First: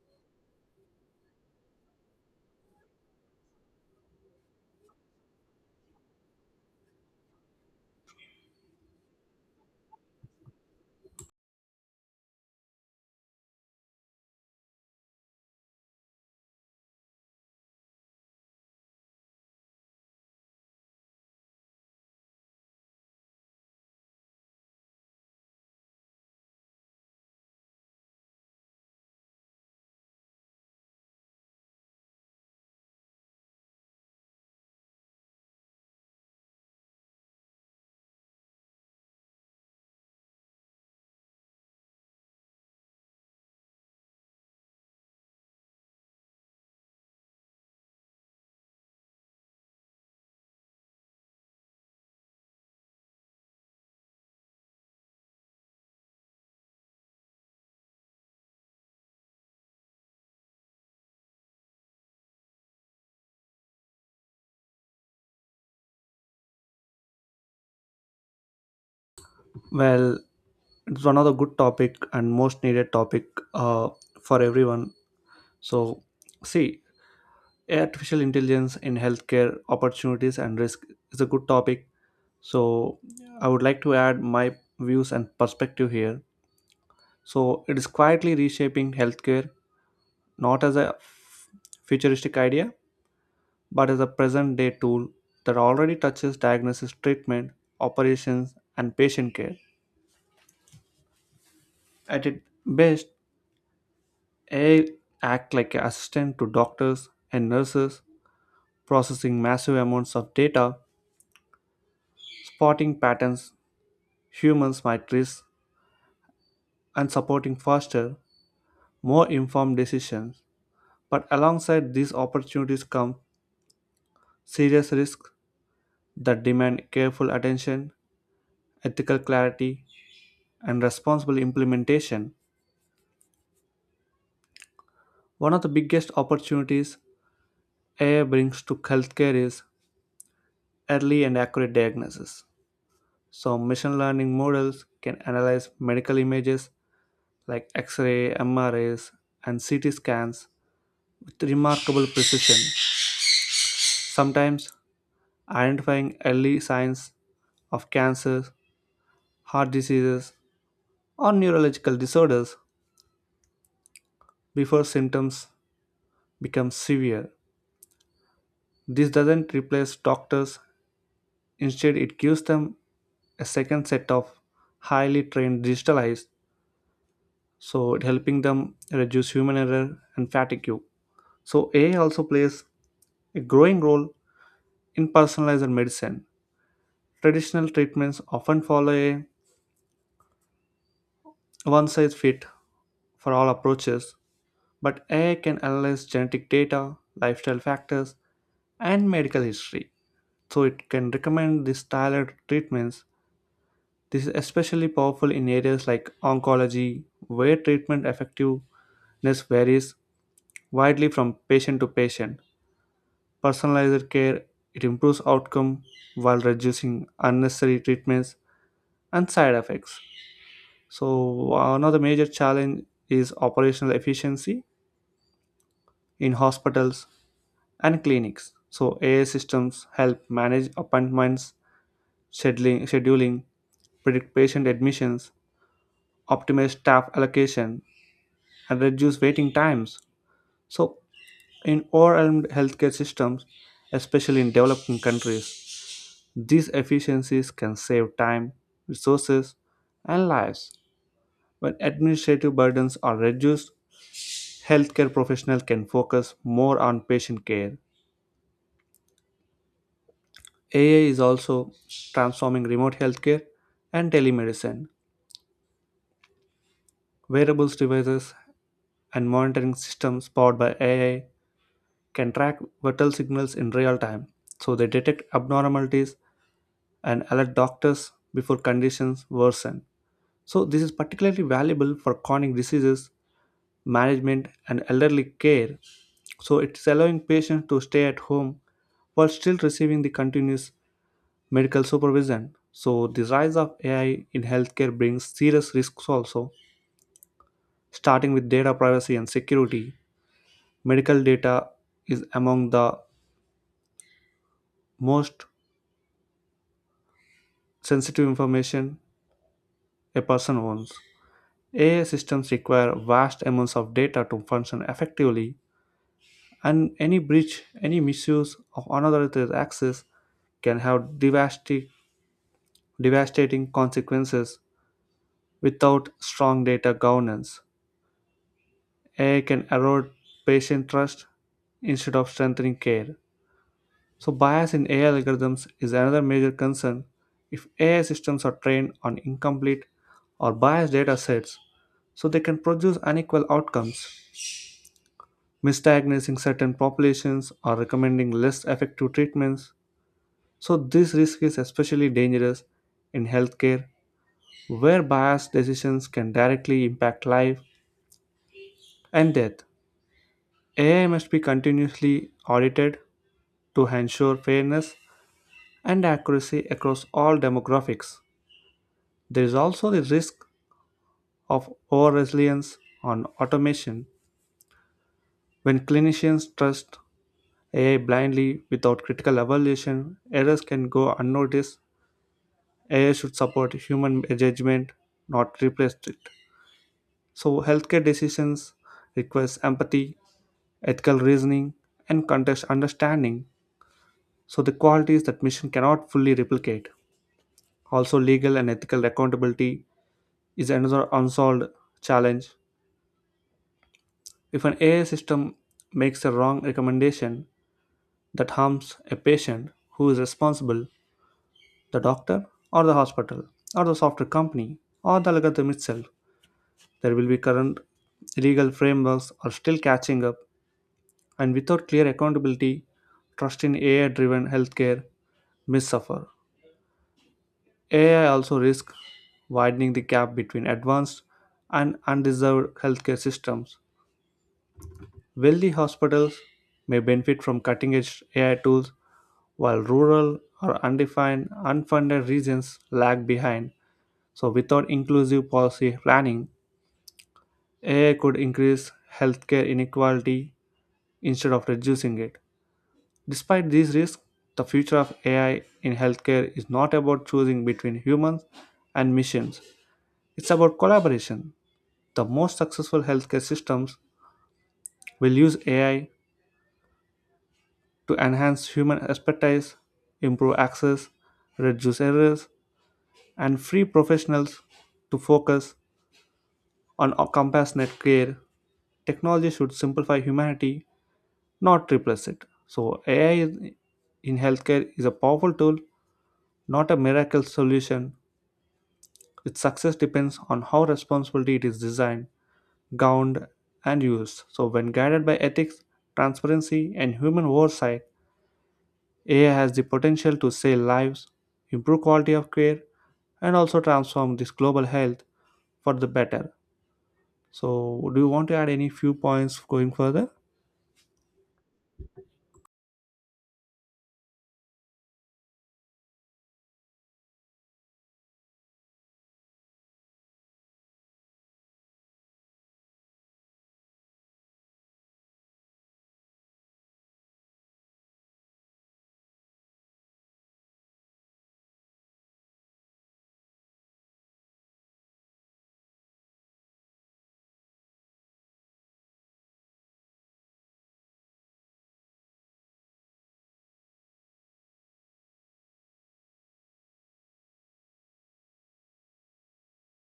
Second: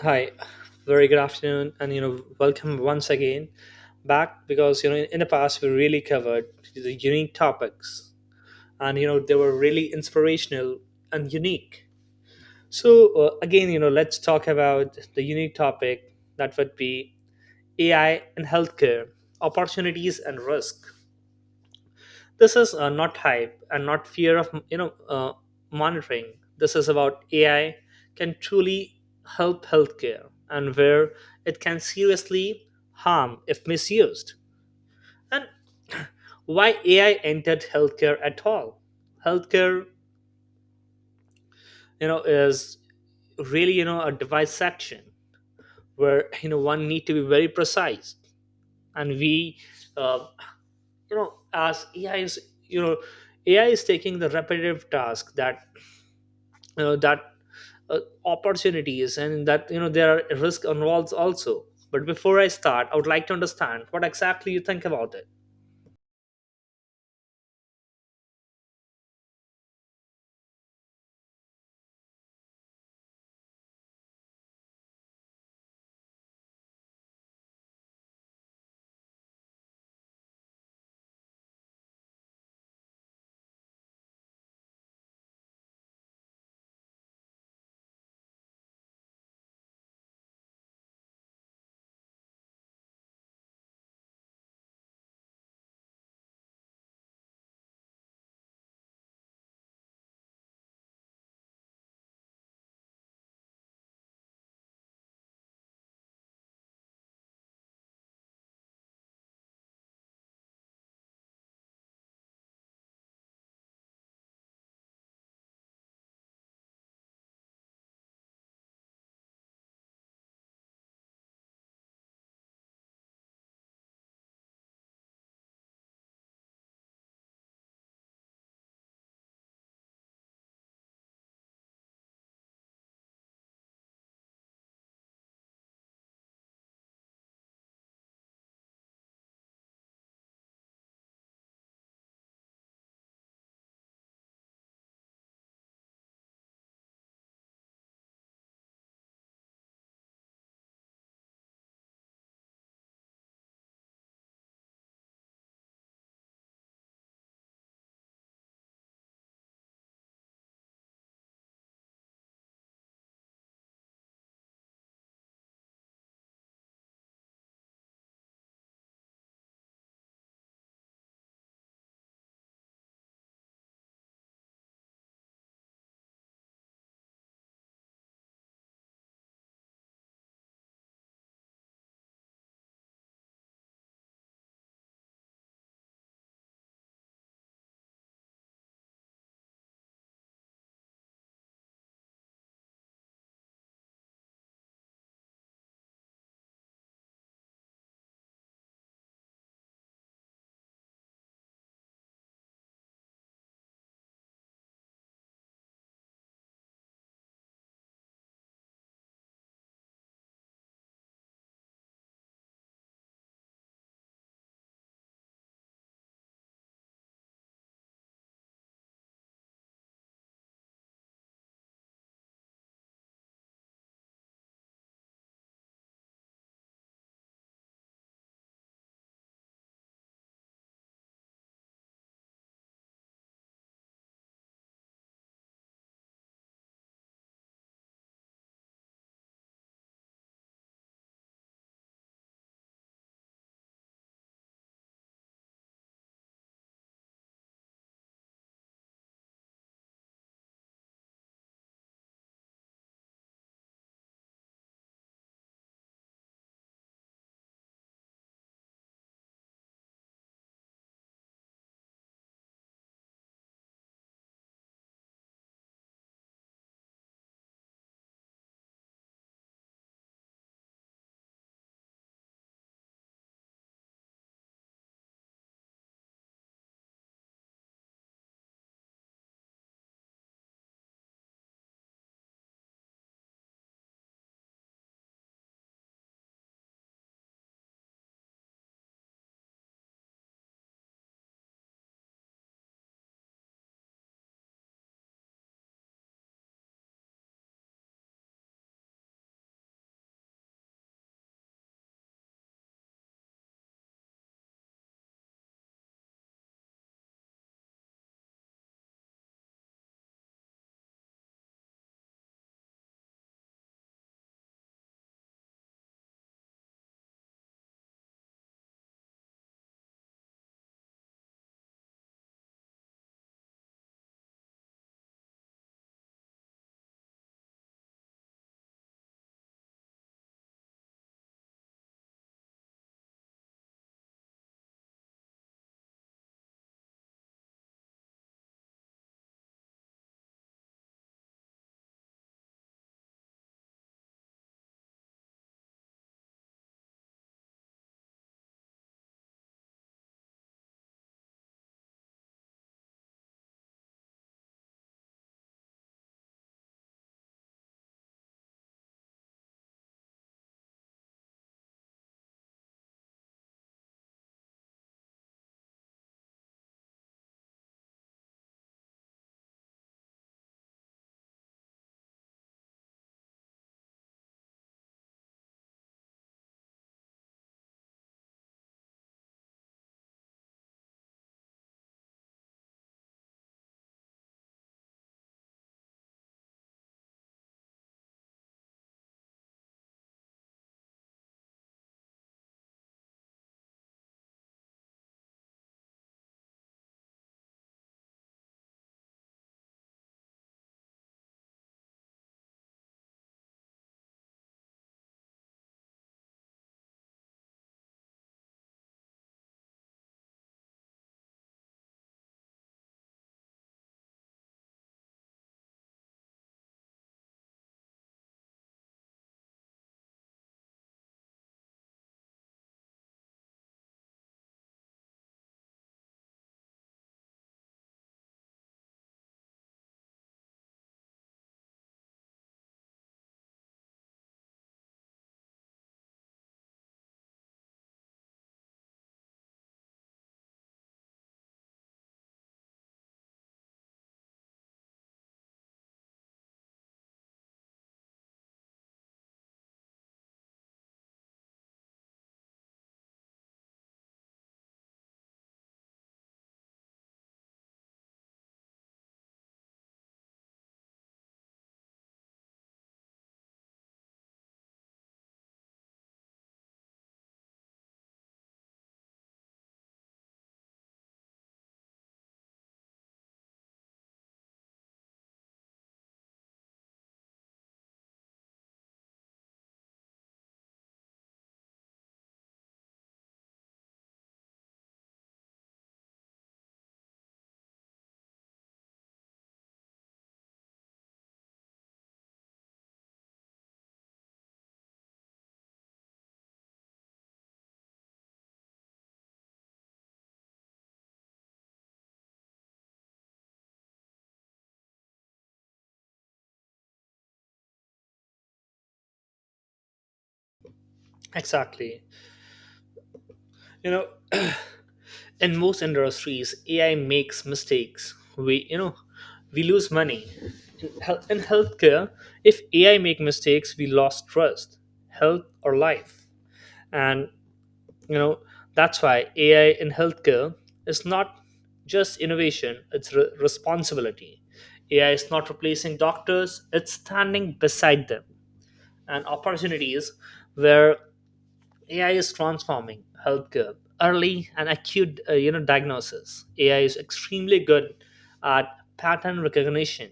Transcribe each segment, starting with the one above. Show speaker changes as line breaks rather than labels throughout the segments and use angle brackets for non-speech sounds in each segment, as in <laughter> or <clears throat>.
Hi, very good afternoon, and welcome once again back because in the past, we really covered the unique topics and they were really inspirational and unique. So, let's talk about the unique topic that would be AI in healthcare, opportunities and risk. This is not hype and not fear of monitoring. This is about AI can truly help healthcare and where it can seriously harm if misused, and why AI entered healthcare at all. Healthcare is really a device section where <laughs> one need to be very precise. And we uh, as AI is you know AI is taking the repetitive task that uh, opportunities and that there are risk involves also. But before I start, I would like to understand what exactly you think about it.
Well, it's one of the good topic and most needed topic uh, for everyone. So, see, artificial intelligence in healthcare opportunities and risk is a good topic. So, I would like to add my views and perspective here. So, it is quietly reshaping healthcare not as a futuristic idea, but as a present day tool that already touches diagnosis, treatment, operations, and patient care. At its best, AI act like an assistant to doctors and nurses, processing massive amounts of data, spotting patterns humans might miss, and supporting faster, more informed decisions. But alongside these opportunities come serious risks that demand careful attention, ethical clarity, and responsible implementation. One of the biggest opportunities AI brings to healthcare is early and accurate diagnosis. So, machine learning models can analyze medical images like X ray, MRIs, and CT scans with remarkable precision, sometimes identifying early signs of cancer, heart diseases, or neurological disorders before symptoms become severe. This doesn't replace doctors, instead, it gives them a second set of highly trained digitalized, so it helping them reduce human error and fatigue. So, AI also plays a growing role in personalized medicine. Traditional treatments often follow a one size fit for all approaches, but AI can analyze genetic data, lifestyle factors, and medical history, so it can recommend these tailored treatments. This is especially powerful in areas like oncology, where treatment effectiveness varies widely from patient to patient. Personalized care, it improves outcome while reducing unnecessary treatments and side effects. So another major challenge is operational efficiency in hospitals and clinics. So AI systems help manage appointments, scheduling, predict patient admissions, optimize staff allocation, and reduce waiting times. So in overwhelmed healthcare systems, especially in developing countries, these efficiencies can save time, resources, and lives. When administrative burdens are reduced, healthcare professionals can focus more on patient care. AI is also transforming remote healthcare and telemedicine. Wearables devices and monitoring systems powered by AI can track vital signals in real time, so they detect abnormalities and alert doctors before conditions worsen. So, this is particularly valuable for chronic diseases management and elderly care, so it's allowing patients to stay at home while still receiving the continuous medical supervision. So the rise of AI in healthcare brings serious risks also, starting with data privacy and security. Medical data is among the most sensitive information a person owns. AI systems require vast amounts of data to function effectively, and any breach, any misuse of another's access can have devastating consequences without strong data governance. AI can erode patient trust instead of strengthening care. So, bias in AI algorithms is another major concern. If AI systems are trained on incomplete or biased data sets, so they can produce unequal outcomes, misdiagnosing certain populations or recommending less effective treatments. So, this risk is especially dangerous in healthcare, where biased decisions can directly impact life and death. AI must be continuously audited to ensure fairness and accuracy across all demographics. There is also the risk of over reliance on automation. When clinicians trust AI blindly without critical evaluation, errors can go unnoticed. AI should support human judgment, not replace it. So, healthcare decisions requires empathy, ethical reasoning, and context understanding. So, the qualities that mission cannot fully replicate. Also, legal and ethical accountability is another unsolved challenge. If an AI system makes a wrong recommendation that harms a patient, who is responsible? The doctor, or the hospital, or the software company, or the algorithm itself? There will be current legal frameworks are still catching up. And without clear accountability, trust in AI driven healthcare may suffer. AI also risks widening the gap between advanced and undeserved healthcare systems. Wealthy hospitals may benefit from cutting edge AI tools, while rural or undefined, unfunded regions lag behind. So, without inclusive policy planning, AI could increase healthcare inequality instead of reducing it. Despite these risks, the future of AI in healthcare is not about choosing between humans and machines. It's about collaboration. The most successful healthcare systems will use AI to enhance human expertise, improve access, reduce errors, and free professionals to focus on compassionate care. Technology should simplify humanity, not replace it. So, in healthcare is a powerful tool, not a miracle solution. Its success depends on how responsibly it is designed, governed, and used. So, when guided by ethics, transparency, and human oversight, AI has the potential to save lives, improve quality of care, and also transform this global health for the better. So, do you want to add any few points going further?
Exactly. you know <clears throat> in most industries AI makes mistakes, we we lose money. In healthcare, if AI make mistakes, we lost trust, health or life. And you know that's why AI in healthcare is not just innovation, it's responsibility. AI is not replacing doctors, it's standing beside them. And opportunities where AI is transforming healthcare, early and acute diagnosis. AI is extremely good at pattern recognition,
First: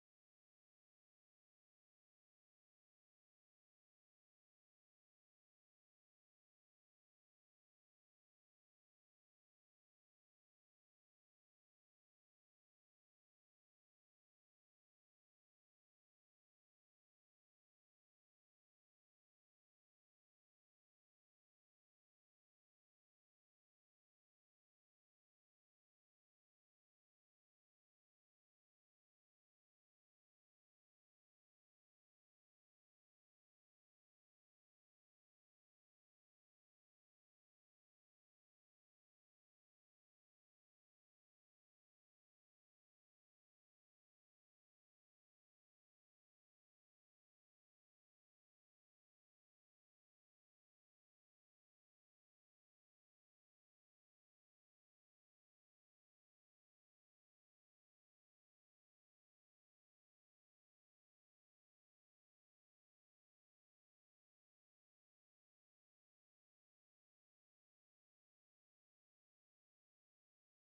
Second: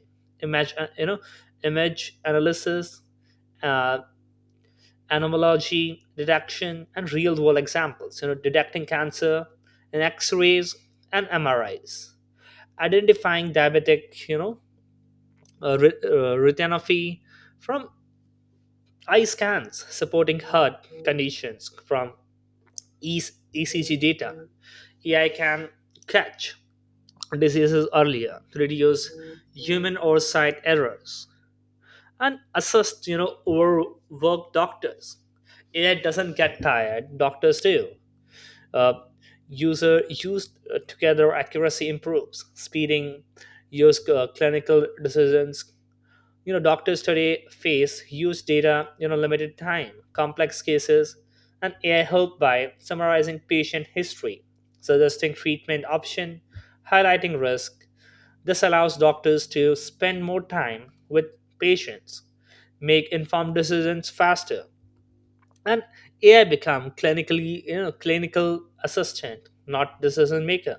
image image analysis, uh, anomalology detection, and real world examples. Detecting cancer in x-rays and MRIs, identifying diabetic retinopathy from eye scans, supporting heart conditions from e- ECG data. AI can catch diseases earlier, reduce human oversight errors, and assist overworked doctors. AI doesn't get tired, doctors do. uh, User used together accuracy improves, speeding use clinical decisions. Doctors today face huge data, limited time, complex cases, and AI help by summarizing patient history, suggesting treatment option, highlighting risk. This allows doctors to spend more time with patients, make informed decisions faster, and AI become clinically you know clinical assistant, not decision maker.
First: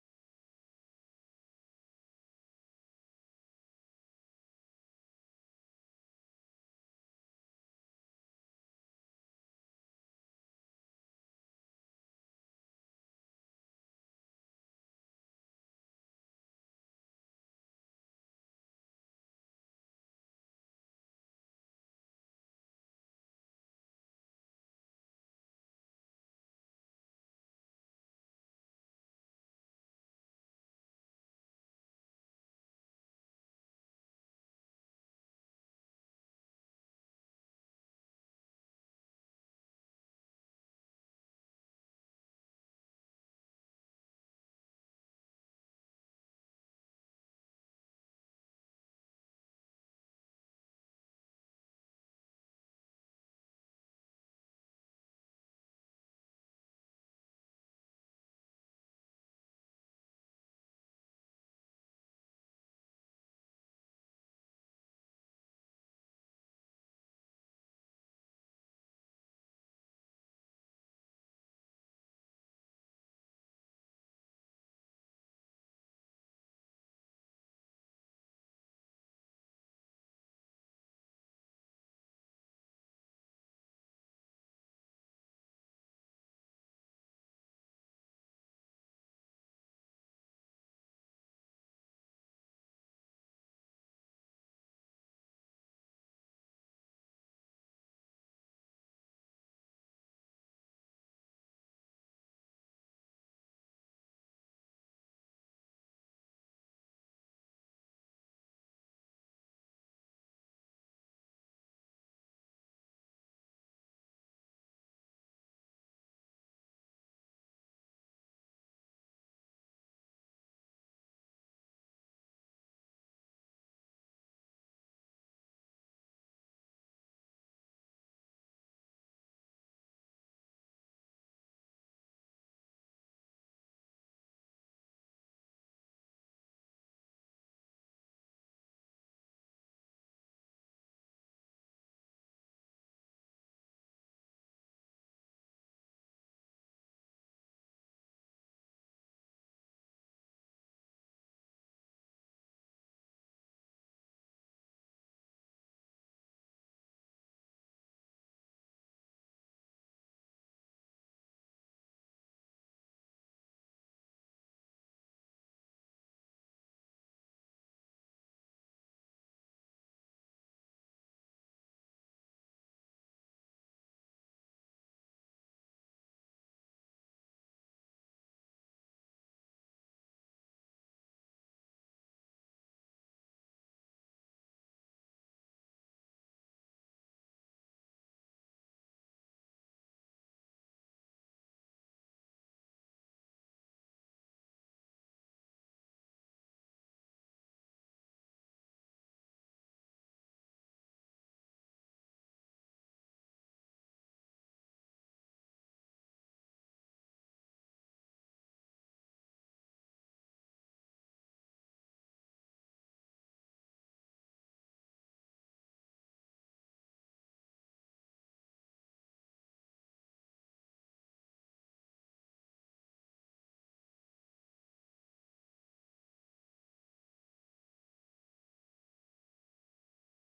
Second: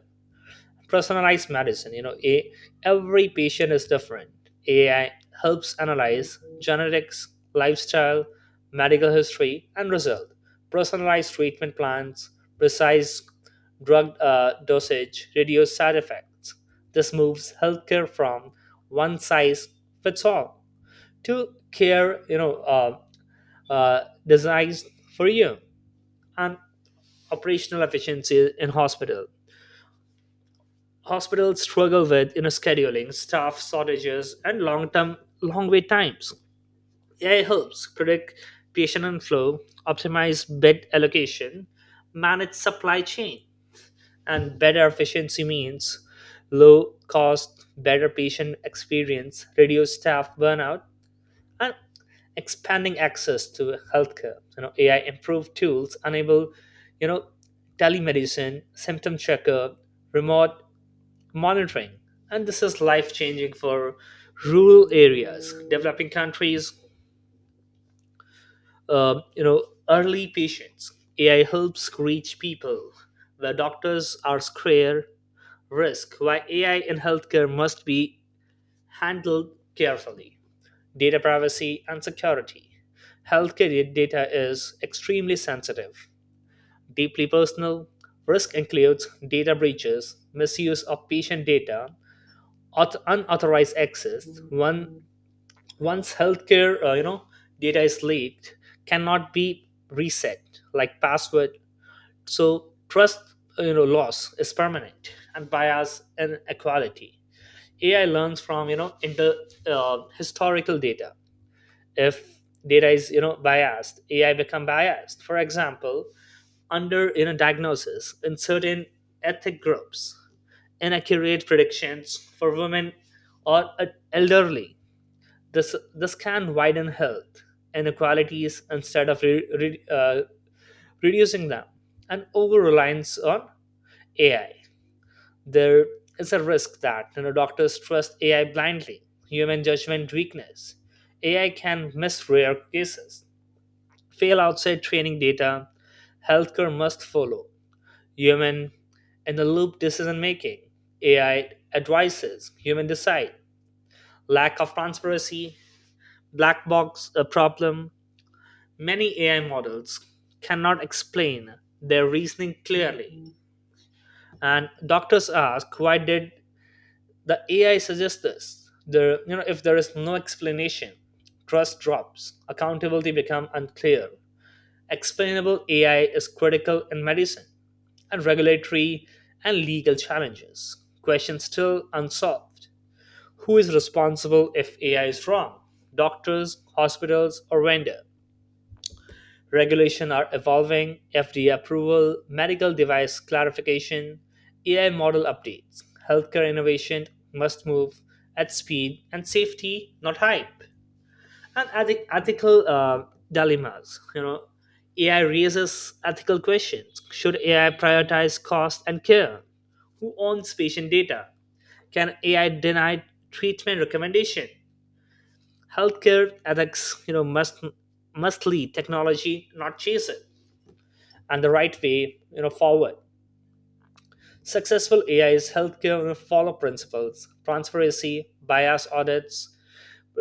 Personalized medicine, every patient is different. AI helps analyze genetics, lifestyle, medical history, and result personalized treatment plans, precise drug dosage, reduce side effects. This moves healthcare from one size fits all to care uh, designed for you. And operational efficiency in hospital. Hospitals struggle with scheduling, staff shortages, and long wait times. AI helps predict patient inflow, optimize bed allocation, manage supply chain, and better efficiency means low cost, better patient experience, reduce staff burnout, and expanding access to healthcare. AI improved tools enable, you know, telemedicine, symptom checkup, remote monitoring, and this is life changing for rural areas, developing countries. Uh, you know, Early patients. AI helps reach people where doctors are scarce. Risk, why AI in healthcare must be handled carefully. Data privacy and security. Healthcare data is extremely sensitive, deeply personal. Risk includes data breaches, misuse of patient data, unauthorized access. Once healthcare data is leaked, cannot be reset like password. So trust loss is permanent. And bias and equality. AI learns from historical data. If data is biased, AI become biased. For example, under diagnosis in certain ethnic groups, inaccurate predictions for women or elderly. This can widen health inequalities instead of reducing them. And over reliance on AI, there is a risk that doctors trust AI blindly, human judgment weakness. AI can miss rare cases, fail outside training data. Healthcare must follow human in the loop decision making. AI advises, human decide. Lack of transparency, black box a problem. Many AI models cannot explain their reasoning clearly. And doctors ask, why did the AI suggest this? If there is no explanation, trust drops, accountability become unclear. Explainable AI is critical in medicine. And regulatory and legal challenges. Questions still unsolved. Who is responsible if AI is wrong? Doctors, hospitals, or vendor? Regulation are evolving, FDA approval, medical device clarification, AI model updates. Healthcare innovation must move at speed and safety, not hype. And ethical dilemmas. AI raises ethical questions. Should AI prioritize cost and care? Who owns patient data? Can AI deny treatment recommendation? Healthcare ethics must lead technology, not chase it. And the right way forward, successful AI is healthcare, follow principles, transparency, bias audits,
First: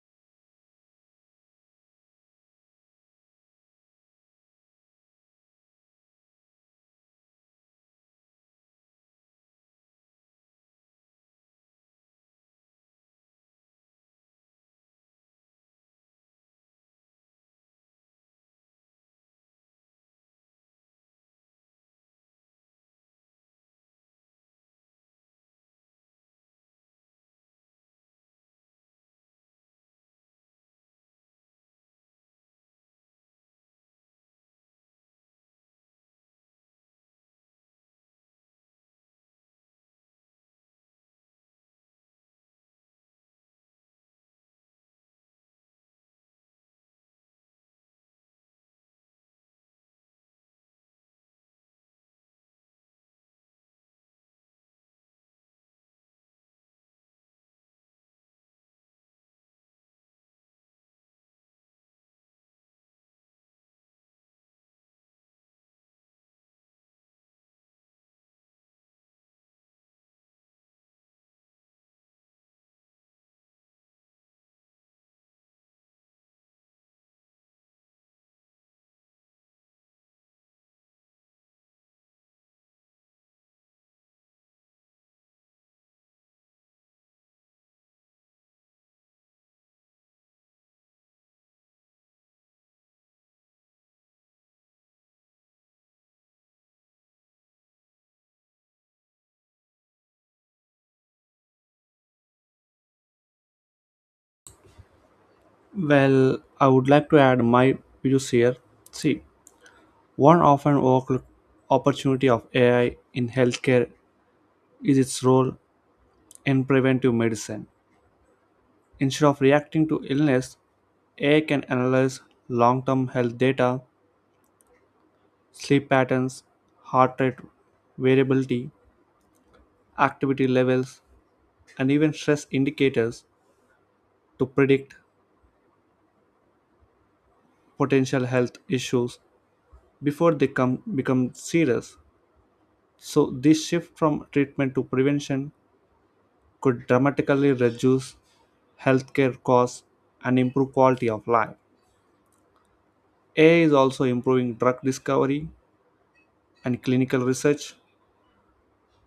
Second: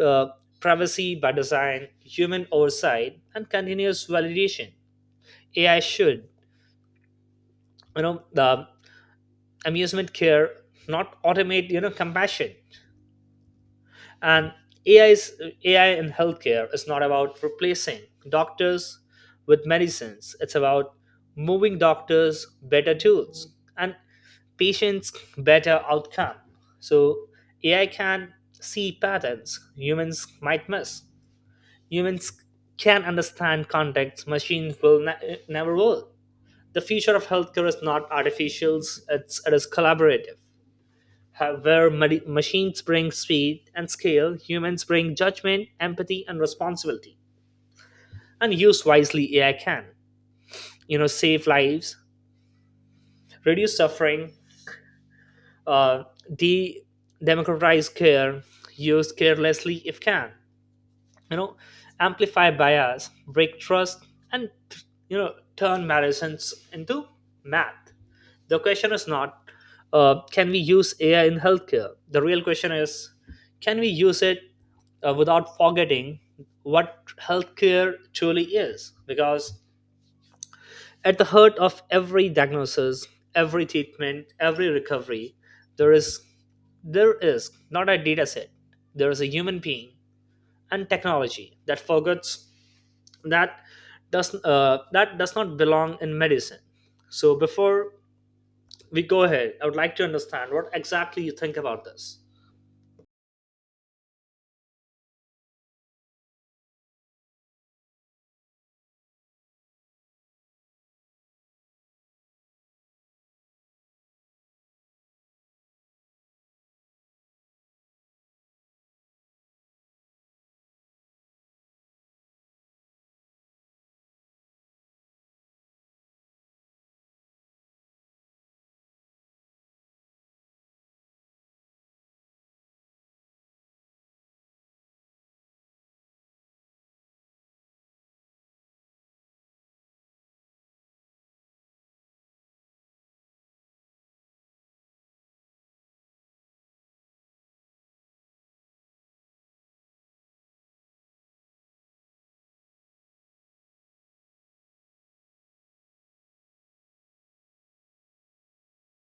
uh, privacy by design, human oversight, and continuous validation. AI should, the amusement care, not automate, compassion. And AI is AI in healthcare is not about replacing doctors with medicines. It's about moving doctors better tools and patients better outcome. So AI can see patterns humans might miss. Humans can understand context, machines will never will. The future of healthcare is not artificial, it is collaborative. Where machines bring speed and scale, humans bring judgment, empathy, and responsibility. And use wisely AI can. Save lives, reduce suffering, uh, de democratize care, use carelessly if can you know amplify bias, break trust, and turn medicines into math. The question is not can we use AI in healthcare, the real question is can we use it without forgetting what healthcare truly is. Because at the heart of every diagnosis, every treatment, every recovery, there is there is not a data set, there is a human being. And technology that forgets that that does not belong in medicine. So before we go ahead, I would like to understand what exactly you think about this.
Well, I would like to add my views here. See, one often overlooked opportunity of AI in healthcare is its role in preventive medicine. Instead of reacting to illness, AI can analyze long term health data, sleep patterns, heart rate variability, activity levels, and even stress indicators to predict potential health issues before become serious. So, this shift from treatment to prevention could dramatically reduce healthcare costs and improve quality of life. AI is also improving drug discovery and clinical research.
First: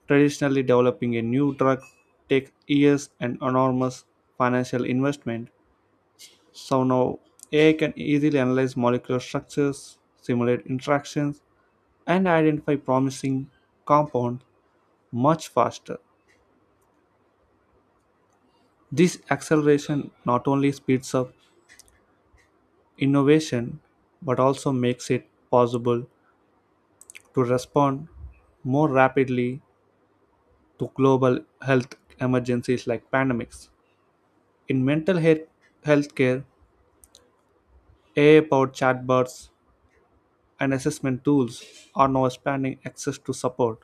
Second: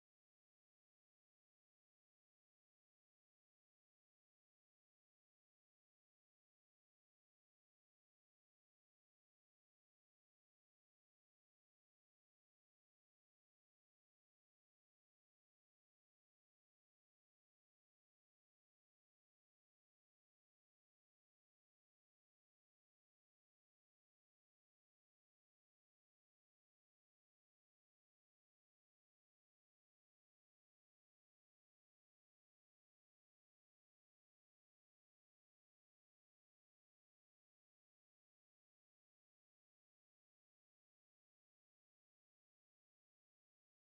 Traditionally, developing a new drug takes years and enormous financial investment. So now AI can easily analyze molecular structures, simulate interactions, and identify promising compounds much faster. This acceleration not only speeds up innovation but also makes it possible to respond more rapidly to global health emergencies like pandemics. In mental health healthcare, AI-powered chatbots and assessment tools are now expanding access to support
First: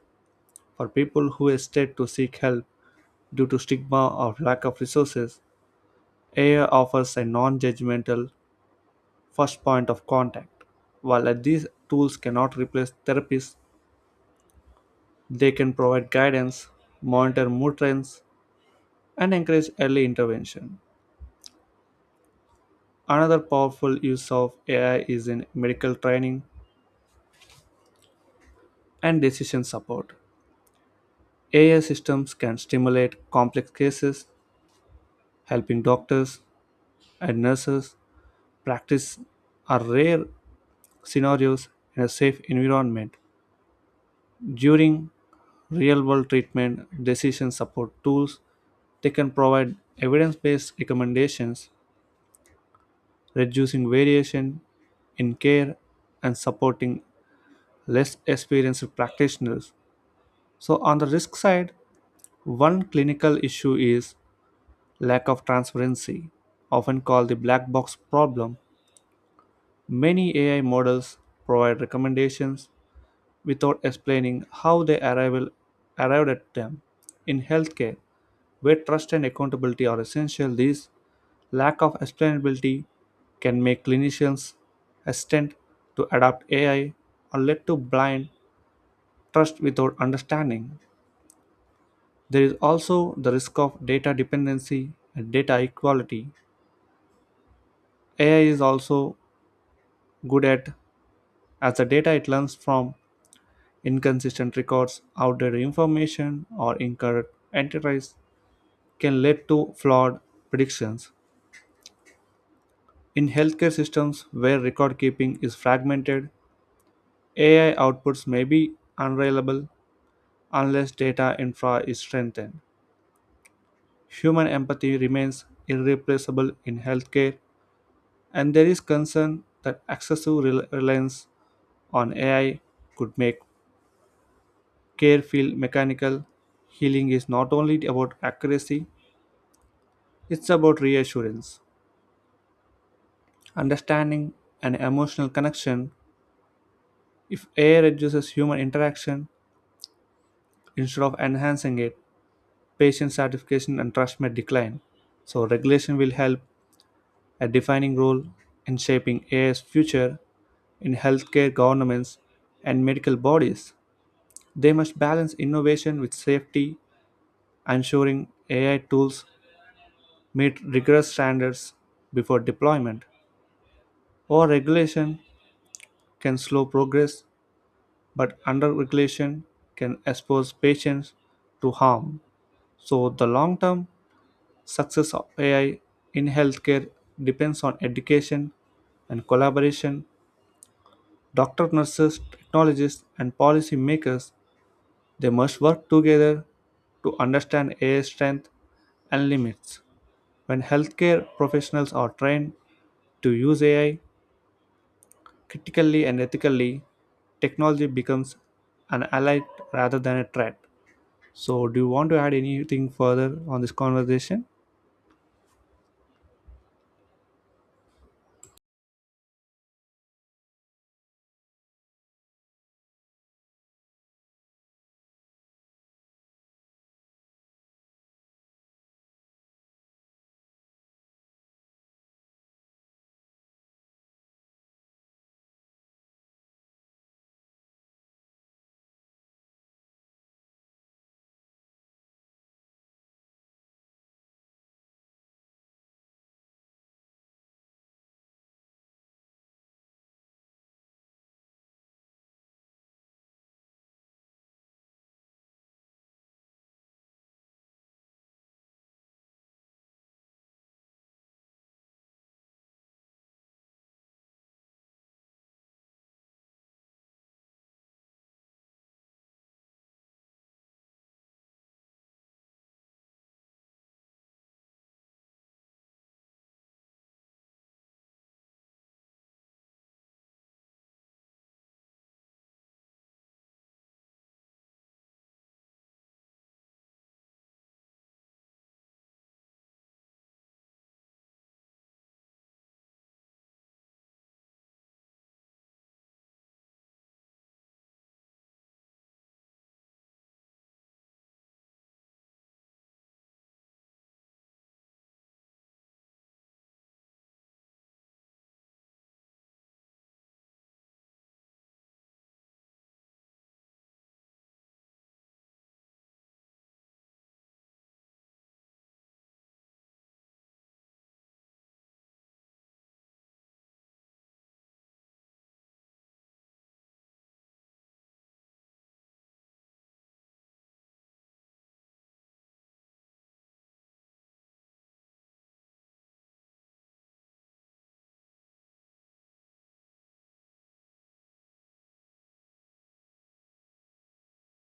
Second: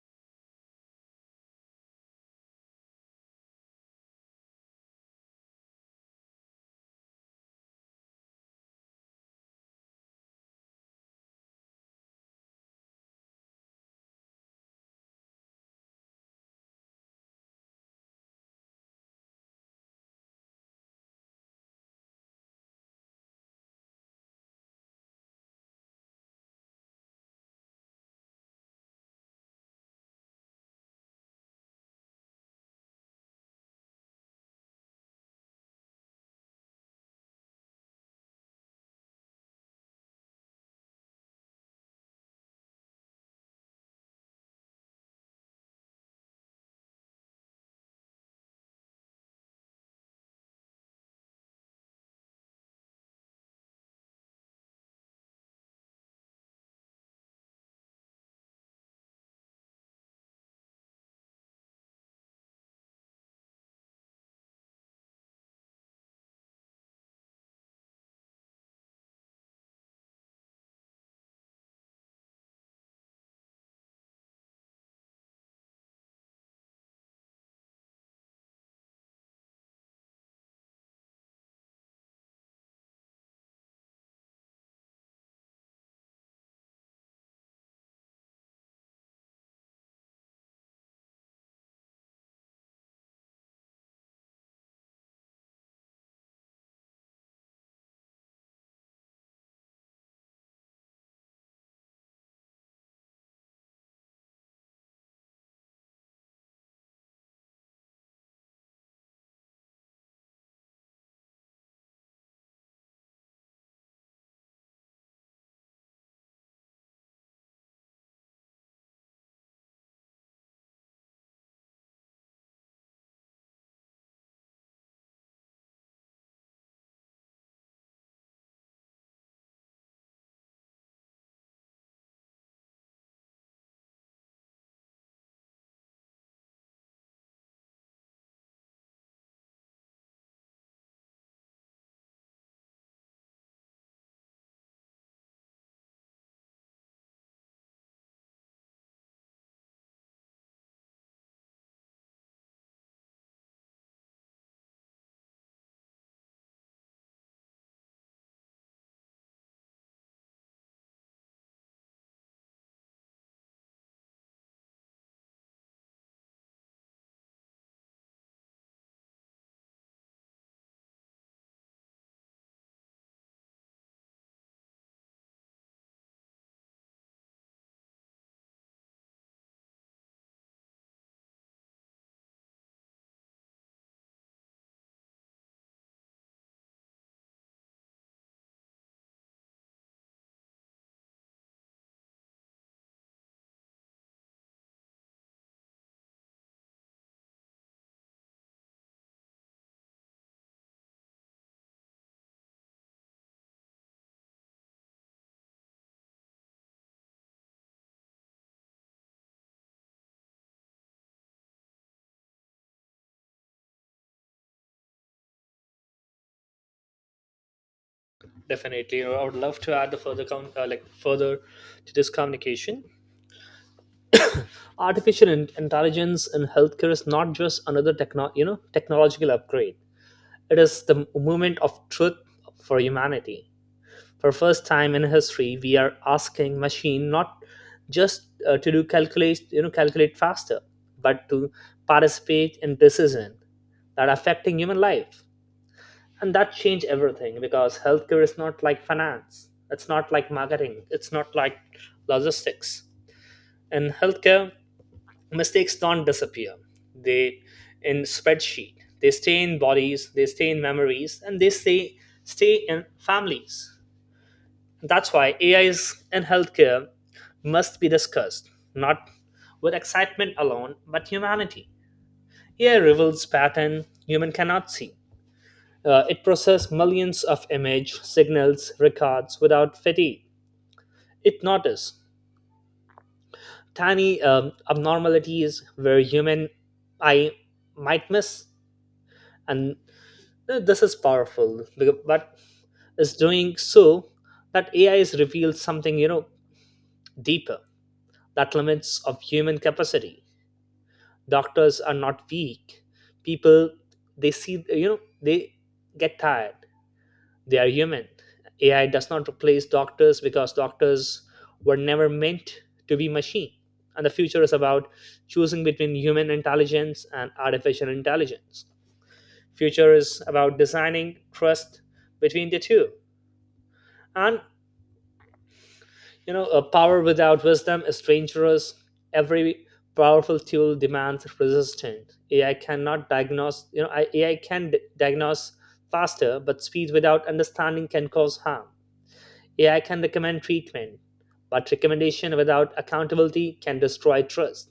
for people who hesitate to seek help due to stigma or lack of resources. AI offers a non-judgmental first point of contact. While these tools cannot replace therapists, they can provide guidance, monitor mood trends, and encourage early intervention. Another powerful use of AI is in medical training and decision support. AI systems can stimulate complex cases, helping doctors and nurses practice are rare scenarios in a safe environment. During real world treatment, decision support tools, they can provide evidence based recommendations, reducing variation in care and supporting less experienced practitioners. So, on the risk side, one clinical issue is lack of transparency, often called the black box problem. Many AI models provide recommendations without explaining how arrived at them. In healthcare, where trust and accountability are essential, this lack of explainability can make clinicians hesitant to adopt AI or led to blind trust without understanding. There is also the risk of data dependency and data equality. AI is also good at as the data it learns from. Inconsistent records, outdated information, or incorrect entries can lead to flawed predictions. In healthcare systems where record keeping is fragmented, AI outputs may be unreliable unless data infra is strengthened. Human empathy remains irreplaceable in healthcare, and there is concern that excessive reliance on AI could make care feel mechanical. Healing is not only about accuracy, it's about reassurance, understanding, and emotional connection. If AI reduces human interaction instead of enhancing it, patient satisfaction and trust may decline. So, regulation will help a defining role in shaping AI's future in healthcare governments and medical bodies. They must balance innovation with safety, ensuring AI tools meet rigorous standards before deployment. Or regulation can slow progress but under-regulation can expose patients to harm. So, the long term success of AI in healthcare depends on education and collaboration. Doctors, nurses, technologists, and policymakers, they must work together to understand AI's strength and limits. When healthcare professionals are trained to use AI critically and ethically, technology becomes an ally rather than a threat. So, do you want to add anything further on this conversation?
Definitely. I would love to add the further to this communication. Artificial intelligence in healthcare is not just another technological upgrade. It is the movement of truth for humanity. For first time in history, we are asking machine not just to do calculate faster, but to participate in decisions that are affecting human life. And that change everything. Because healthcare is not like finance, it's not like marketing, it's not like logistics. In healthcare, mistakes don't disappear. They in spreadsheet. They stay in bodies, they stay in memories, and they stay in families. That's why AIs in healthcare must be discussed, not with excitement alone, but humanity. AI reveals patterns human cannot see. It processes millions of image signals records without fatigue. It notices tiny abnormalities where human eye might miss. And this is powerful. Becau- But is doing so that AI is revealed something deeper, that limits of human capacity. Doctors are not weak people, they see you know they get tired, they are human. AI does not replace doctors because doctors were never meant to be machine. And the future is about choosing between human intelligence and artificial intelligence. Future is about designing trust between the two. And a power without wisdom is dangerous. Every powerful tool demands resistance. AI cannot diagnose, AI can diagnose faster, but speed without understanding can cause harm. AI can recommend treatment, but recommendation without accountability can destroy trust.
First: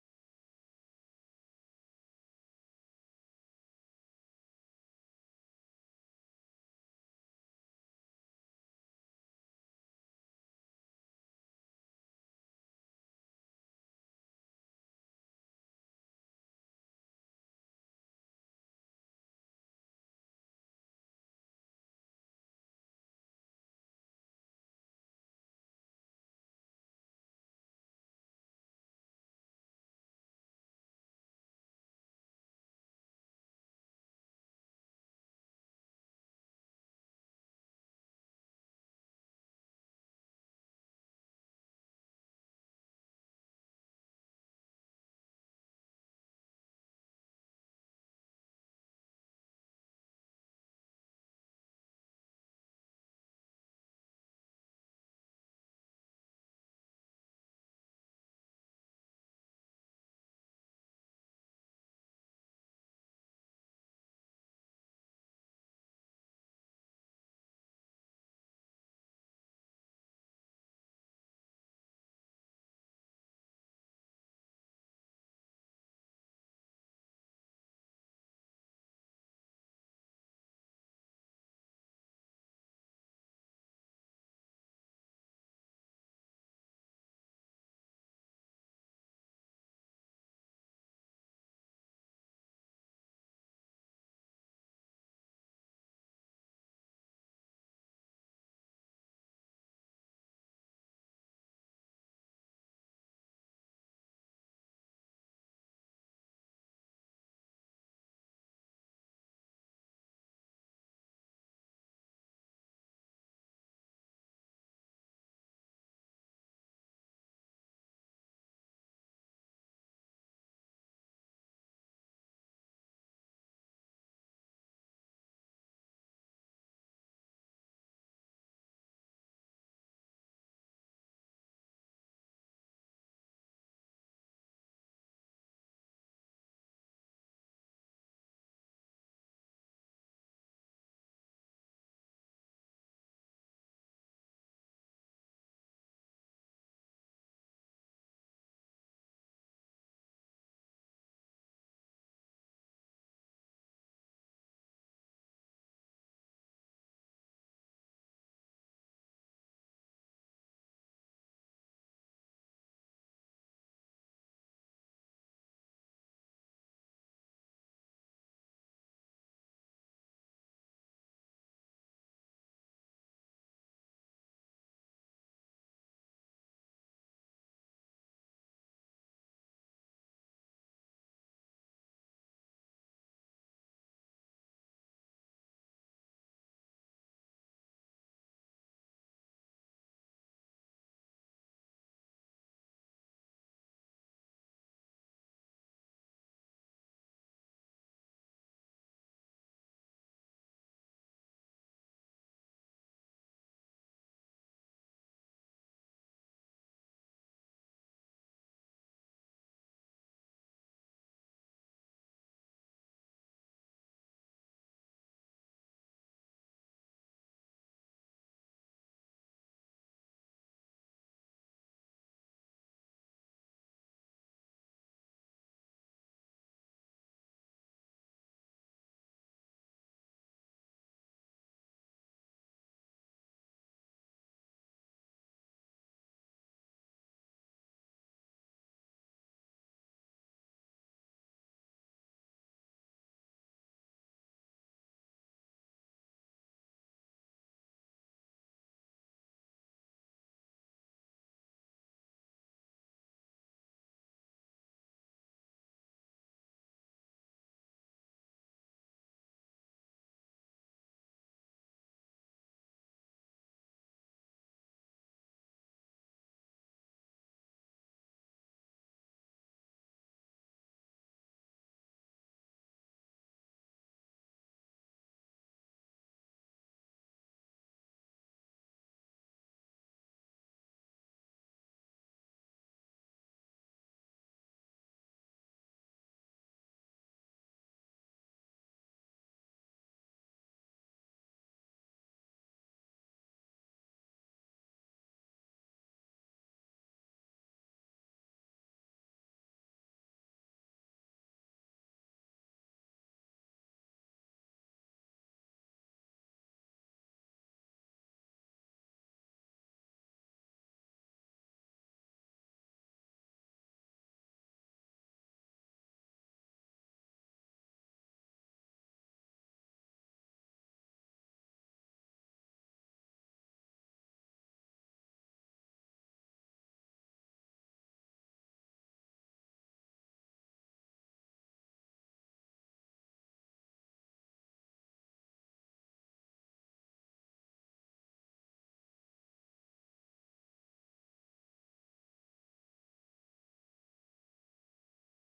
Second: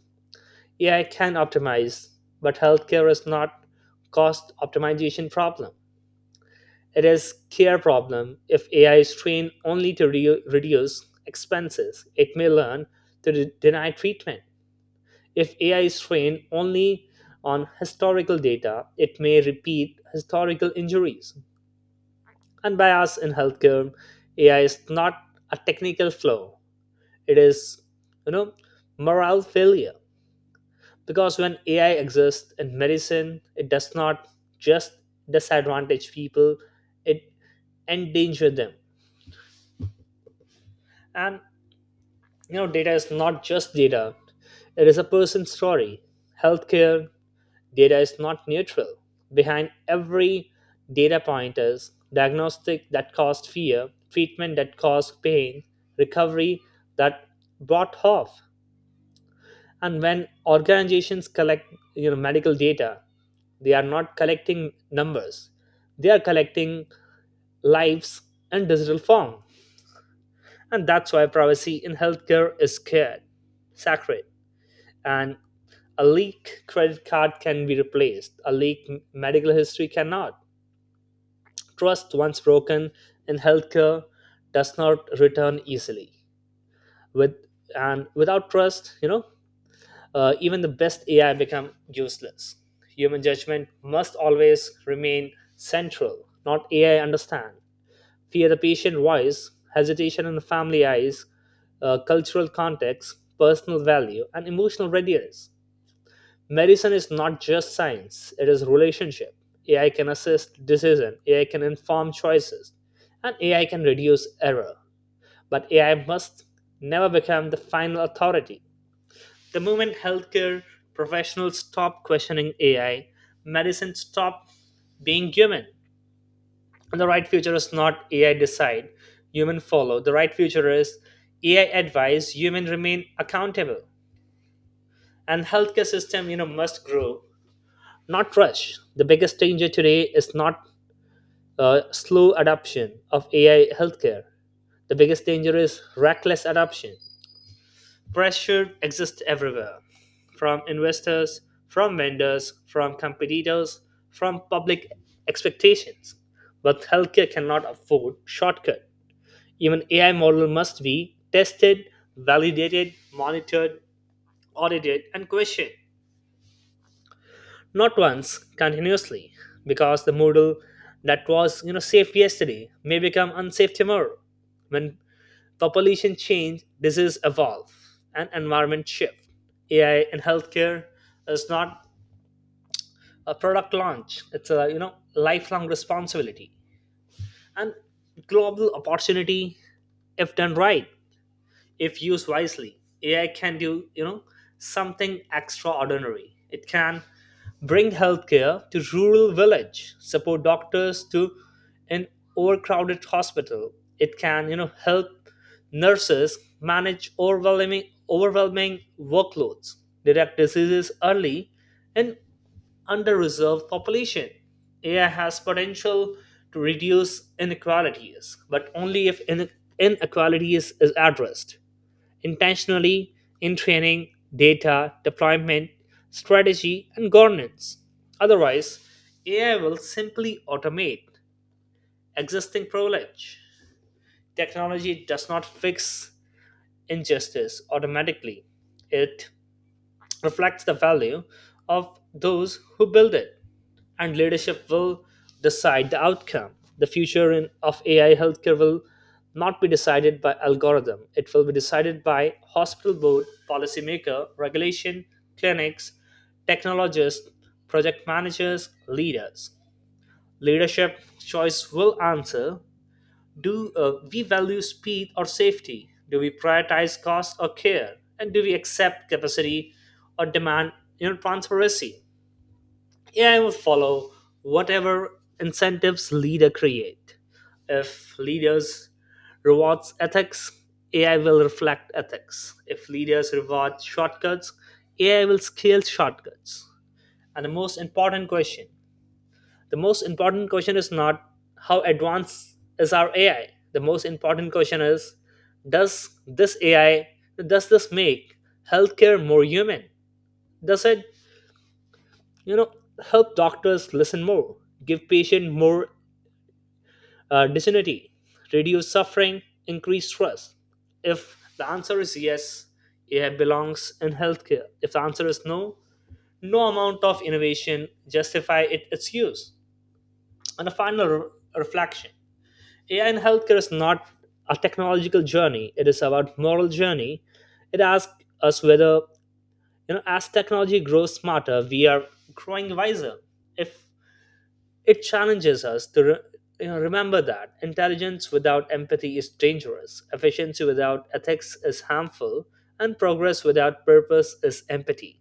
AI can optimize, but healthcare is not cost optimization problem. It is care problem. If AI is trained only to reduce expenses, it may learn to deny treatment. If AI is trained only on historical data, it may repeat historical injuries. And by us in healthcare, AI is not a technical flaw. It is, you know, morale failure. Because when AI exists in medicine, it does not just disadvantage people, it endangers them. And data is not just data, it is a person's story. Healthcare data is not neutral. Behind every data point is diagnostic that caused fear, treatment that caused pain, recovery that brought hope. And when organizations collect medical data, they are not collecting numbers, they are collecting lives in digital form. And that's why privacy in healthcare is scared sacred. And a leaked credit card can be replaced, a leaked medical history cannot. Trust, once broken in healthcare, does not return easily. With and without trust, even the best AI become useless. Human judgment must always remain central, not AI understand. Fear the patient voice, hesitation in the family eyes, cultural context, personal value, and emotional readiness. Medicine is not just science, it is relationship. AI can assist decision, AI can inform choices, and AI can reduce error. But AI must never become the final authority. The moment healthcare professionals stop questioning AI, medicine stop being human. And the right future is not AI decide, human follow. The right future is AI advise, human remain accountable. And healthcare system must grow, not rush. The biggest danger today is not slow adoption of AI healthcare. The biggest danger is reckless adoption. Pressure exists everywhere, from investors, from vendors, from competitors, from public expectations. But healthcare cannot afford shortcut. Even AI model must be tested, validated, monitored, audited, and questioned. Not once, continuously. Because the moodle that was safe yesterday may become unsafe tomorrow, when population change, disease evolve, and environment shift. AI in healthcare is not a product launch, it's a lifelong responsibility and global opportunity. If done right, if used wisely, AI can do something extraordinary. It can bring healthcare to rural village, support doctors to an overcrowded hospital. It can help nurses manage overwhelming workloads, detect diseases early in underreserved population. AI has potential to reduce inequalities, but only if inequalities is addressed intentionally in training, data, deployment, strategy, and governance. Otherwise, AI will simply automate existing privilege. Technology does not fix injustice automatically, it reflects the value of those who build it. And leadership will decide the outcome. The future of AI healthcare will not be decided by algorithm. It will be decided by hospital board, policymaker, regulation, clinics, technologists, project managers, leaders. Leadership choice will answer, do we value speed or safety? Do we prioritize cost or care? And do we accept capacity or demand transparency? AI will follow whatever incentives leader create. If leaders rewards ethics, AI will reflect ethics. If leaders reward shortcuts, AI will scale shortcuts. And the most important question is not how advanced is our AI. The most important question is, does this AI does this make healthcare more human? Does it you know help doctors listen more, give patient more dignity, reduce suffering, increase trust? If the answer is yes, it belongs in healthcare. If the answer is no, no amount of innovation justify it, its use. And a final reflection. AI in healthcare is not a technological journey, it is about moral journey. It asks us whether as technology grows smarter, we are growing wiser. If It challenges us to remember that intelligence without empathy is dangerous, efficiency without ethics is harmful, and progress without purpose is empty.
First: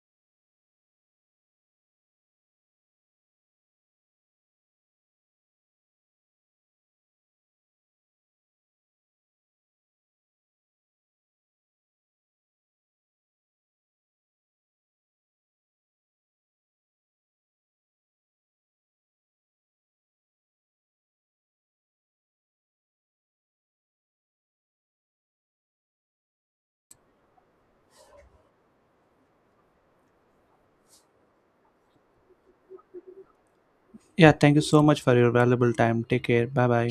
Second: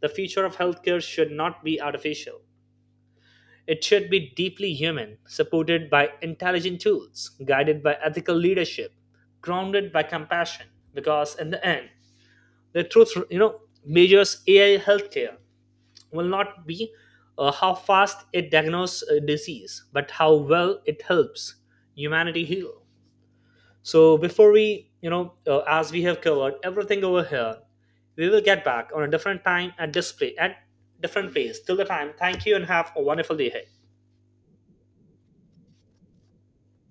The future of healthcare should not be artificial. It should be deeply human, supported by intelligent tools, guided by ethical leadership, grounded by compassion. Because in the end, the truth, measures AI healthcare will not be how fast it diagnoses a disease, but how well it helps humanity heal. So before we, as we have covered everything over here, we will get back on a different time and display at different place. Till the time, thank you and have a wonderful day ahead.
Yeah, thank you so much for your valuable time. Take care. Bye bye.